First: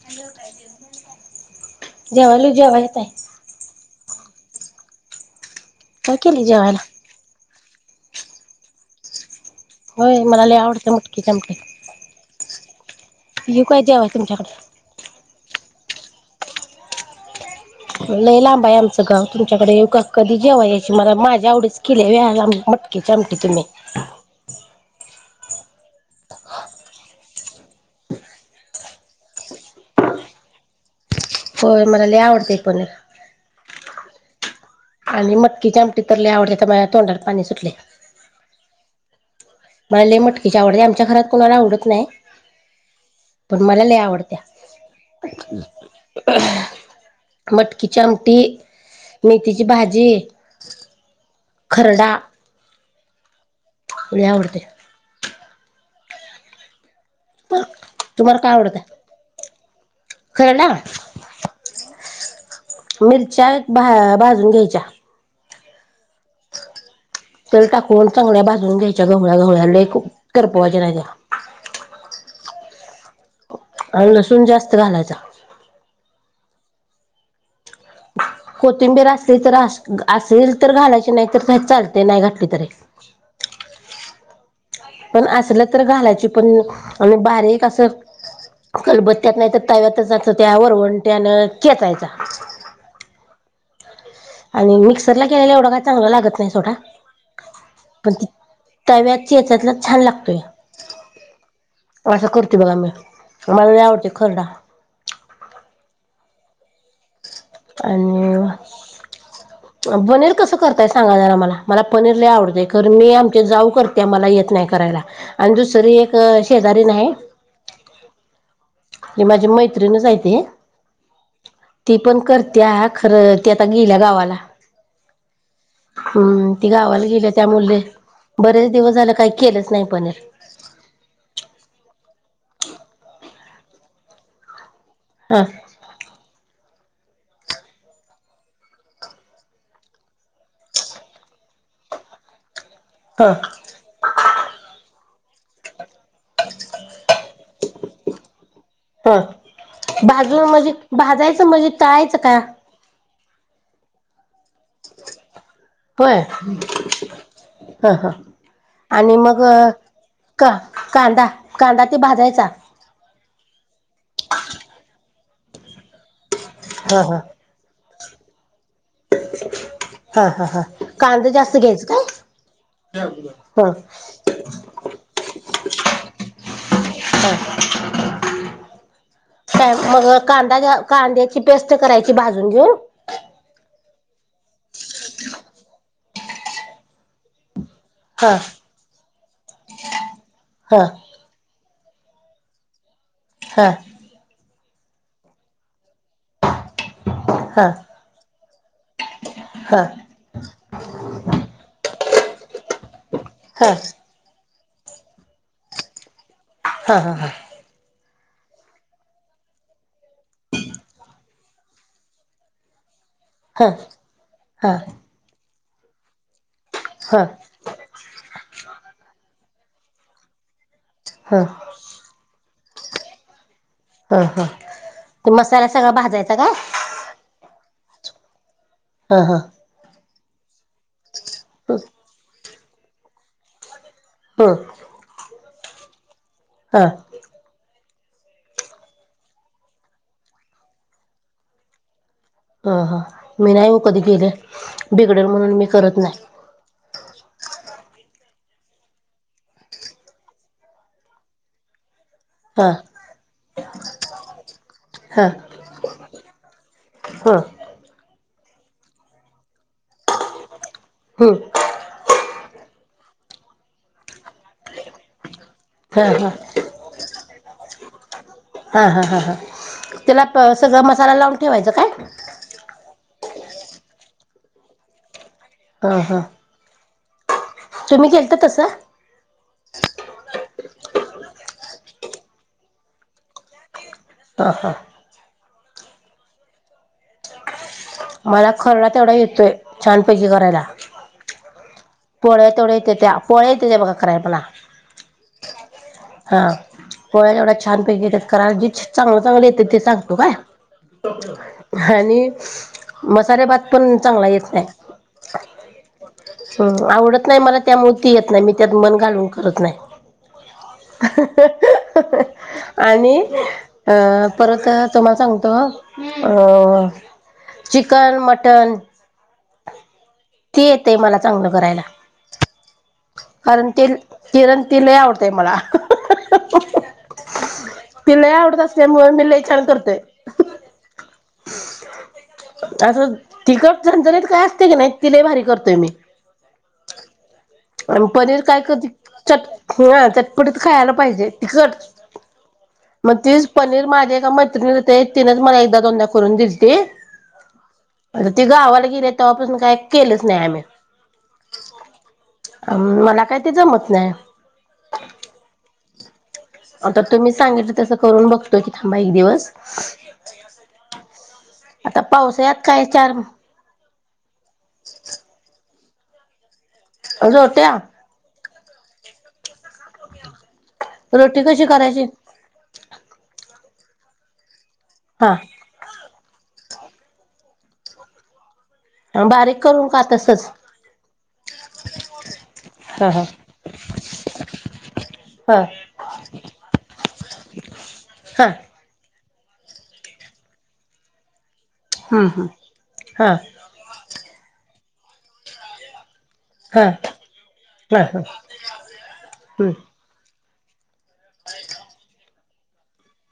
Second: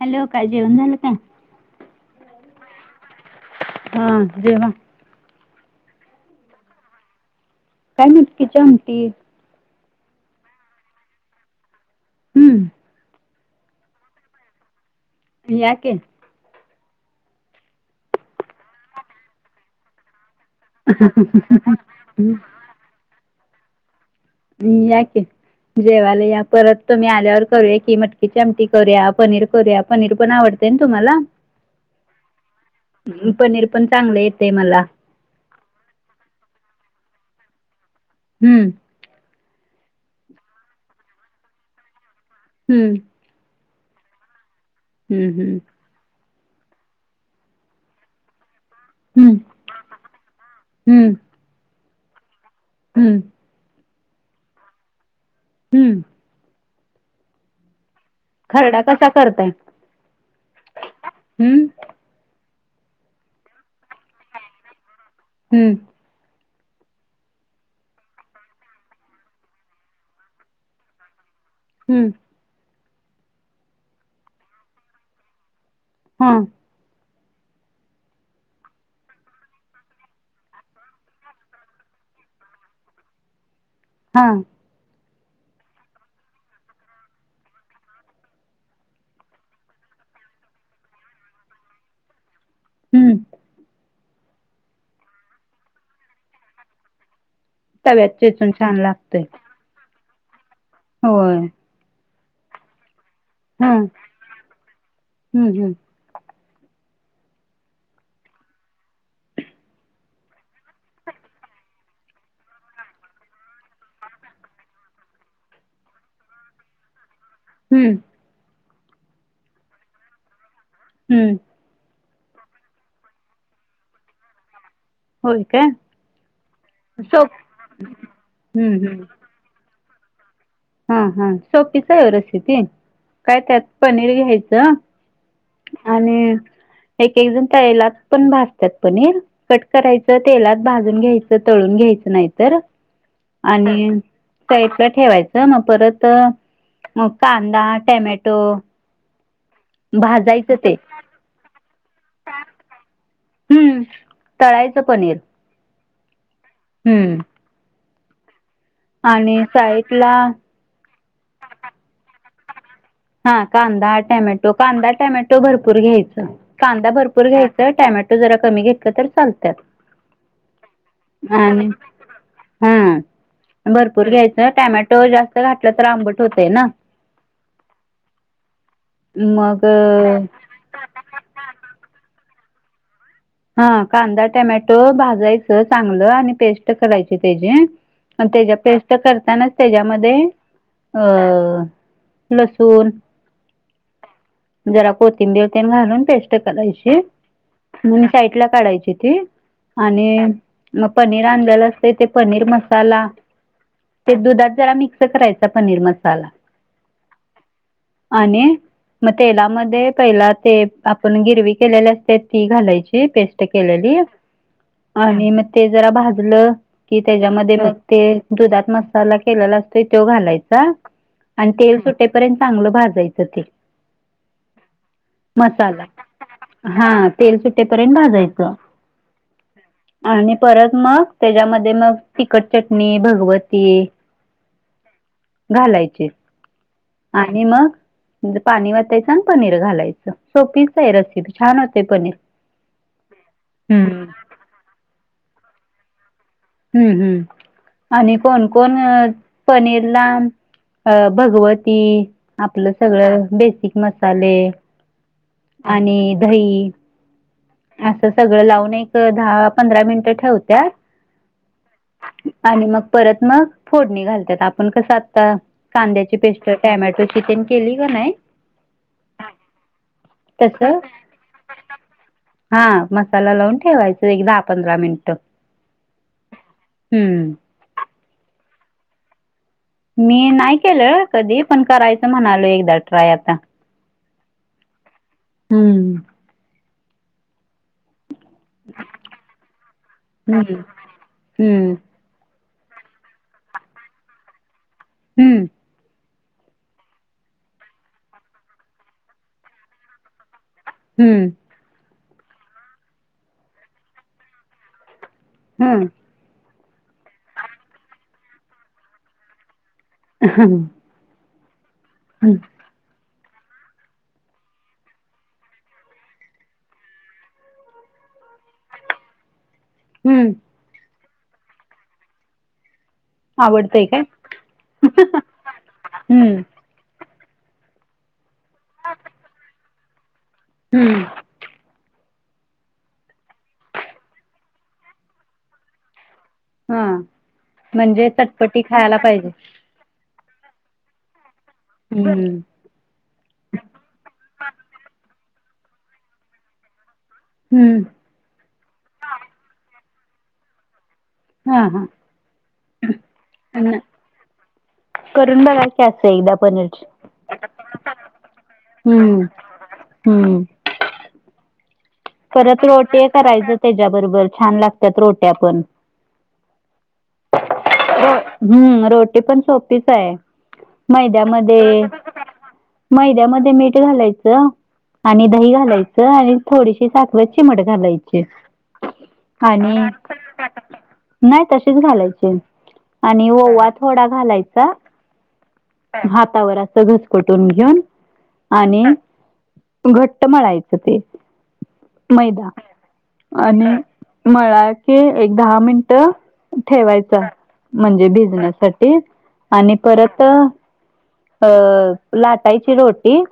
Hello काय जेवण झालं का? जेवलोय. जेवायचं आहेे. हां जेवा. काय केलंय जेवायला? काय मटकी ची आमटी. होय मला लई आवडतंय मटकीची आमटी. हम्म. येऊ काय जेवाय तुमच्याकड? या की. लई लांब आहे आमचं गाव तुमच्याकडे येऊ का? कधी जेवाय यायची मला माझ्या आवडीचं केलंय वय मटकीची आमटी तुम्ही? या की जेवायला या परत तुम्ही आल्यावर... करूया की मटकी ची आमटी करूया पनीर करूया पनीर पण आवडतंय ना तुम्हाला? होय मला लई आवडतंय पनीर. चांगल येतेय मला. आणि मटकीची आमटी तर लय आवडत्या, तर माझ्या तोंडात पाणी सुटलय. हम्म, मला लय मटकीची आवडते, आमच्या घरात कोणाला आवडत नाय. हम्म, पण मला लय आवडत्या हम्म, हम्म. मटकी ची आमटी. हम्म मेथीची भाजी, हम्म हम्म खरडा. हम्म, लय आवडतय. हम्म तुम्हाला काय खरडा आवडतंय. कसा करताय? खायला हम्म मिरच्या एक भाजून घ्यायच्या. हम्म, तेल टाकून चांगल्या बाजून घ्यायच्या, गवळ्या, गवळ्या लय करपवायच्या नाही त्या. हम्म, आणि लसूण जास्त घालायचा. हम, कोथिंबीर असेल तर असेल तर घालायचे नाही तर, काही चालतय नाही घातली तरी. रिकामा ऑडिओ हा, पण असल तर घालायची, पण आणि बारीक असं खलबत्त्यात नाय तर तव्यातचं जाच त्या वरवंट्यानं चेचायचां. हं आणि मिक्सरला केलेला एवढं काय चांगला लागत नाय सोडा. तव्यात पण ते चेचून छान लागतय तव्यात चेचातलाच छान लाग होय. असं करते बघा मी, मला हा लय हम्म आवडतय खरडा हम्म आणि पनीर कसं करताय सांगा जरा मला, मला पनीर लय आवडतंय खरं मी आमच्या जाऊ करत्या, मला ये येत नाय करायला, आणि दुसरी एक शेजारीन हाय हम्म आणि माझी मैत्रिणच हाय ती हूं ती पण करत्या, खरं ती आता गेल्या गावाला. होय काय. हम्म, ती गावाला गेल्या सोप त्यामुले, बरेच हम्म दिवस हम्म झाले काय केलंच नाय पनीर. हा, हा सोपीच हाय ओ रेसिपी, काय त्यात पनीर घ्यायचं. हा आणि एक एक जण तेयलात पण भाजत्यात पनीर, कट करायचं तेलात भाजून घ्यायचं, तळून घ्याय नाय तर हा आणि साईटला ठेवायच, म परत त मग कांदा, टॅमेटो हा भाजून म्हणजे, भाजायचं म्हजे तळायच का? हम्म, तळायचं पनीर. होय हम्म, ह ह आणि मग, क कांदा, कांदा ते भाजायचा. हा, कांदा, टॅमॅटो, कांदा टॅमॅटो भरपूर घ्यायच. कांदा हा हा भरपूर घ्यायच, टॅमेटो जरा कमी घेतलं तर चालत्यात हा हा हा कांदा जास्त घ्यायच काय? हा ह भरपूर घ्यायचं टॅमॅटो जास्त घातला तर आंबट होतय ना. [inaudible] काय मग कांदा कांद्याची पेस्ट कराय ती भाजून घेऊ ह कांदा, टोमॅटो भाजायचं चांगलं, आणि पेस्ट करायची त्याची. आणि हा त्याच्या पेस्ट करतानाच त्याच्यामध्ये हा अ लसून, हा. जरा कोथिंबीर तेन घालून पेस्ट करायची हा हा म साईटला काढायची ती, आणि मग पनीर आणलेलं असतंय ते पनीर मसाला हा हा ते दुधात जरा मिक्सं करायचा पनीर मसाला. हा हा हा. आणि मग तेलामध्ये पहिला ते आपण गिरवी केलेले असते ती घालायची. ती पेस्ट हा ह ह केलेली आणि म ते जरा भाजलं की त्याच्यामध्ये मग ते दुधात मसाला केलेला असतोय त्यो घालायचा. ह ह आणि तेल सुटेपर्यंत चांगलं भाजायचं ते. ह ह ते मसाला सगळा भाजायचा काय हा तेल सुटेपर्यंत भाजायचं. हा हा. आणि परत मग त्याच्यामध्ये मग तिखट चटणी, भगवती हं घालायचे आणि मग पाणी वतायचं आणि पनीर घालायचं सोपीच अय रसिपी छान होतय पनीर. ह हा मी नाय ओ कधी हम्म केले बिघडल म्हणून मी करत नाय. हम्म हम्म. आणि कोण कोण पनीर ला अ भगवती हा आपलं सगळं बेसिक मसाले हा आणि दही, ह असं सगळं लावून एक दहा पंधरा मिनिटं ठेवत्या हम्म. आणि मग परत मग फोडणी घालतात आपण कसं आत्ता हा कांद्याची हा पेस्ट टॉमॅटोची तेन केली का नाही हा हा हां हा, त्याला तसं सगळं मसाला लावून ठेवायचा काय? ह, मसाला लावून ठेवायचं एक दहा पंधरा मिनिट. ह ह. हम्म. तुम्ही केलतं तसं? मी नाही केलं कधी, पण करायचं म्हणालो एकदा ट्राय आता. ह हा. हम्म. मला खरडा तेवढा येतोय, छानपैकी हम्म करायला हम्म पोळ्या तेवढ्या येतेत्या, पोळ्या येतेत्या बघा कराय मला. हम्म. हा, पोळ्या तेवढ्या छान पैकी येतात करायला, जे चांगलं चांगलं येते ते सांगतो काय? हम्म आणि मसाले भात पण चांगला येत नाही. हम्म. हम, आवडत नाही मला त्यामुळं ते येत नाही मी त्यात मन घालून करत नाही. [unintelligible] हम्म [unintelligible] आणि अ परत अ तुम्हाला सांगतो अ चिकन, मटन हम्म ते मला चांगलं करायला. कारण ते आवडतंय काय किरण ती लय आवडतय मला. हम्म ते लय आवडत असल्यामुळं मी लय छान करते. हम्म असं तिकटजरीत काय असते की नाही तिले भारी करतोय मी हा आणि म्हणजे पनीर काय चटपटी कध खायला पाहिजे चट ह च तिकडच खायला पाहिजे तिकट हम्म मग तीच पनीर माझे का मैत्रिणी ते तिनच मला एकदा दोनदा करून दिलीती हम्म आता ती गावाला गेली तेव्हापासून काय केलंच नाही मी हा हा अ मला काही ते न- जमत नाही याच एकदा पनीरची आता तुम्ही सांगितलं तसं करून बघतोय की थांबा एक हम्म दिवस, हम्म [unintelligible] पावसाळ्यात परत काय रोट्या चार करायचं त्याच्याबरोबर छान लागतात रोट्या पण. रोट्या? रो हम्म रोटी पण सोपीच आहे. रोटी मैद्यामध्ये कशी करायची मैद्यामध्ये मीठ घालायचं आणि दही हा घालायचं आणि थोडीशी साखरे ची चिमट घालायची. हा बारीक आणि करून का तसच? नाही तशीच घालायचे हा हा आणि ओवा थोडा घालायचा हा हातावर असं घसकटून घेऊन हा आणि घट्ट मळायचं ते हम्म हम्म मैदा हा आणि मळा क एक दहा मिनट हा ठेवायच हा म्हणजे हा बिझनेस सा हम्म आणि परत अ लाटायची रोटी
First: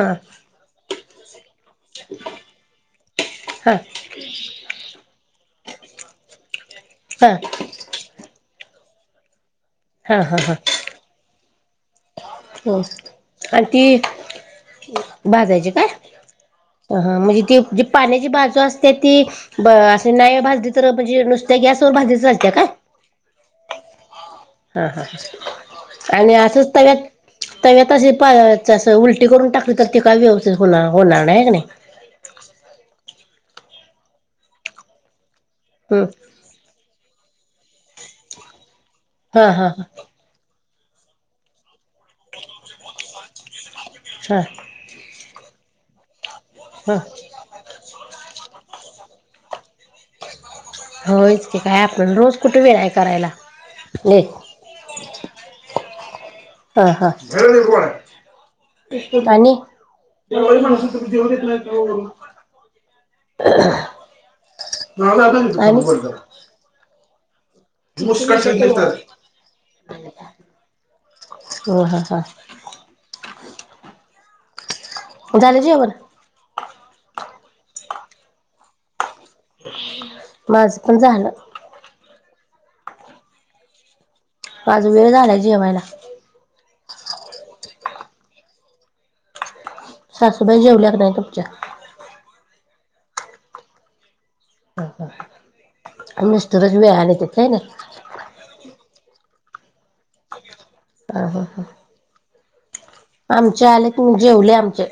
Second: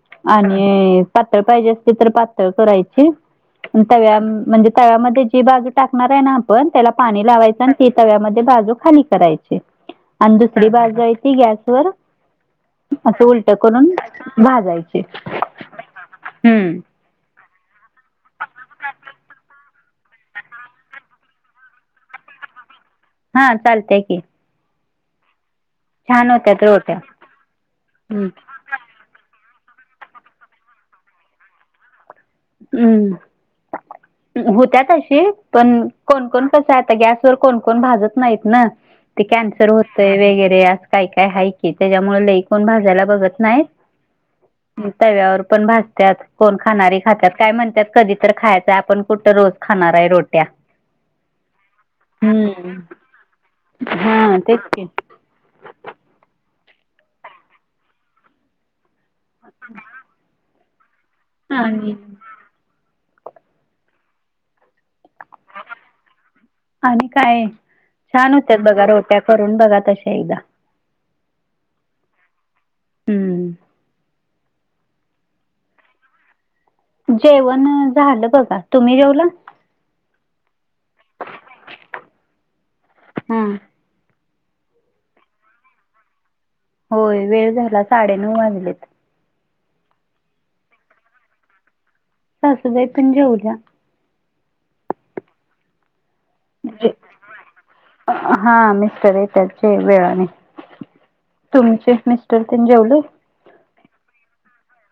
हा आणि पळ पाहिजे अस तर पातळ करायची हा तव्या म्हणजे तव्यामध्ये जी बाजू टाकणार आहे ना आपण त्याला पाणी हा लावायच आणि ती तव्यामध्ये बाजू खाली करायची हा आणि हा हा दुसरी बाजू य ती गॅसवरर हो असं उलट आणि करून ती भाजयचे भाजायची काय हम्म ह म्हणजे ती जी पाण्याची बाजू असते ती अस नाही भाजली तर म्हणजे नुसत्या गसवर भाज ते्या काय हा चालतय की हा हा छान आणि होत्यात असच तव्यात रोट्या हम्म तव्यातशी उलटी करून टाक क तर तिक हो होणार नाही हगने हम् होत्यात अशी पण हम्म कोणकण कस आता गॅस कोणकण भाजत नाहीत ना ते हा हा कॅन्सर होत वगैरे अस काय काय आहे त्याच्यामुळे लई कोण भाजायला बघत नाही हा तव्यावर पण भाजतत कोण हा खाणारी खातात काय म्हणतात कधी तर खायचंय आपण कुठं रोज खाणार आहे रोट्या होयच की काय आपण रोज कुठे हम्म वेलाय करायला हा तेच की हा हा आणि जवढ येत नाही आप कात आणि काय छान होत्या बघा रोप्या करून बघा तश एकदा हो ह ह हम्म झालेचीी अवरण जेवण झालं बघा. तुम्ही जेवला? माझं पण झालं. हम्. आज वेळ झालाय जेवायला. होय वेळ झाला साडेनऊ वाजलेत. सासूबाई जेवल्या क नाही तुमच्या? सासुबाई पण जेवल्या. हा, हा. मिस्टरच वेळाने येतात काय नाही हा मिस्टर येत. त्याचे वेळाने हा, हा, हा. तुमचे मिस्टर तेन जेवलेत? आमचे आलेतनी जेवले आमचे.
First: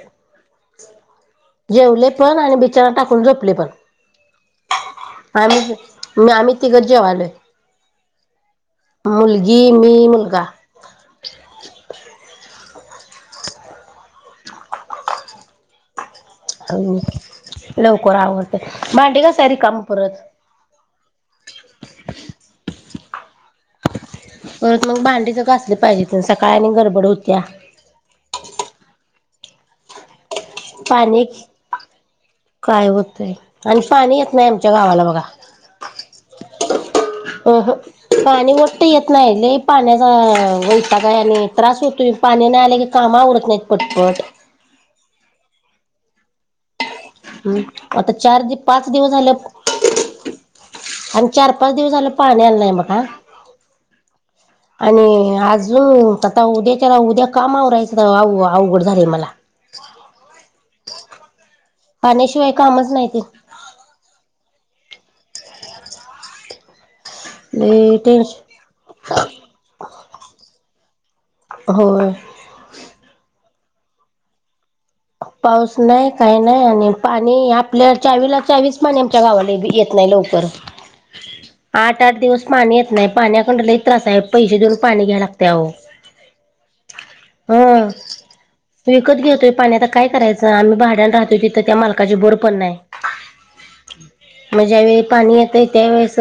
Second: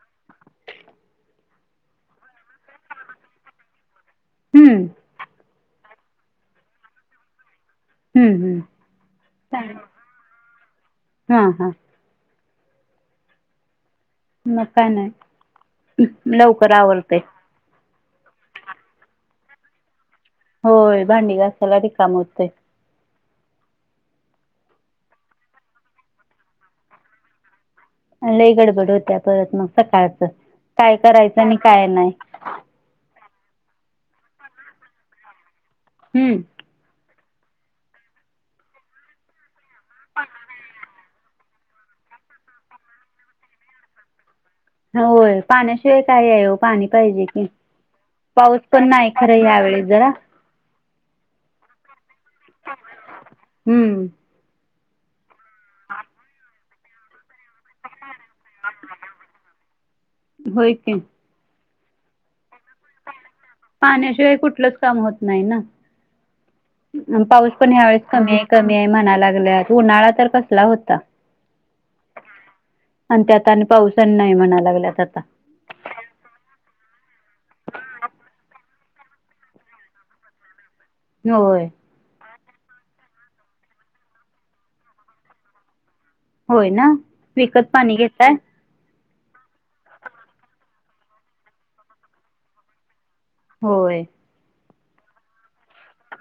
जेवले पण आणि बिछाना टाकून झोपले पण. हम्म आम्हीच मी आम्ही तिघंच जेवालोय. हम्म हम्म मुलगी मी मुलगा हा हा. म काय नाही लवकर आवरतय. होय आवरतय. भांडी घासाय रिकामी परत. होय भांडी घासायला रीकाम होतय. परत मग भांडी तर घासली पाहिजे सकाळ आणि गडबड होत्या. लई गडबड होत्या परत म सकाळचं काय पाणी करायचं आणि काय नाही. काय होतंय आणि पाणी येत नाही आमच्या गावाला बघा. हम्म. अ ह पाणी वट्ट येत नाही लय पाण्याचा वैताग हाय आणि त्रास होतोय. पाणी नाही आल की काम आवरत नाहीत पटपट. होय पाण्याशिवाय काय आहे वो पाणी पाहिजे की. ह आता चार दि पाऊस पाच पण दिवस नाही झालं खरं यावेेळेस जरा. आणि चार पाच दिवस झाल पाणी आल नाही बगा, हम्म आणि अजून आता उद्याच्याला उद्या काम आवरायचं अवघड झालय मला. [inaudible] होय की. पाण्याशिवाय कामच नाही ते पाण्याशिवाय कुठलंच काम होत नाही ना. पाऊस पण ह्या लय वेळेस टेन्श कमी हाय कमी हाय म्हणाय लागल्यात उन्हाळा तर कसला होता. होय. आणि पाऊस आणि नाही म्हणा लागल्यात. आता पाऊस नाही काही नाही आणि पाणी आपल्या च्यावीला च्यावीच पाणी आमच्या गावाला बी येत नाही, लवकर होय आठ आठ दिवस पाणी येत नाही पाण्याकंड लय त्रास हाय पैसे देऊन पाणी घ्या लागतय आवो. होय ना विकत पाणी घेताय? वीकत घेतोय पाणी आता काय करायचं आम्ही भाड्यान रहातोय तिथं त्या मालकाची बोर पण नाही. होय. ज्यावेेळी पाणी येतय त्यावेेळेस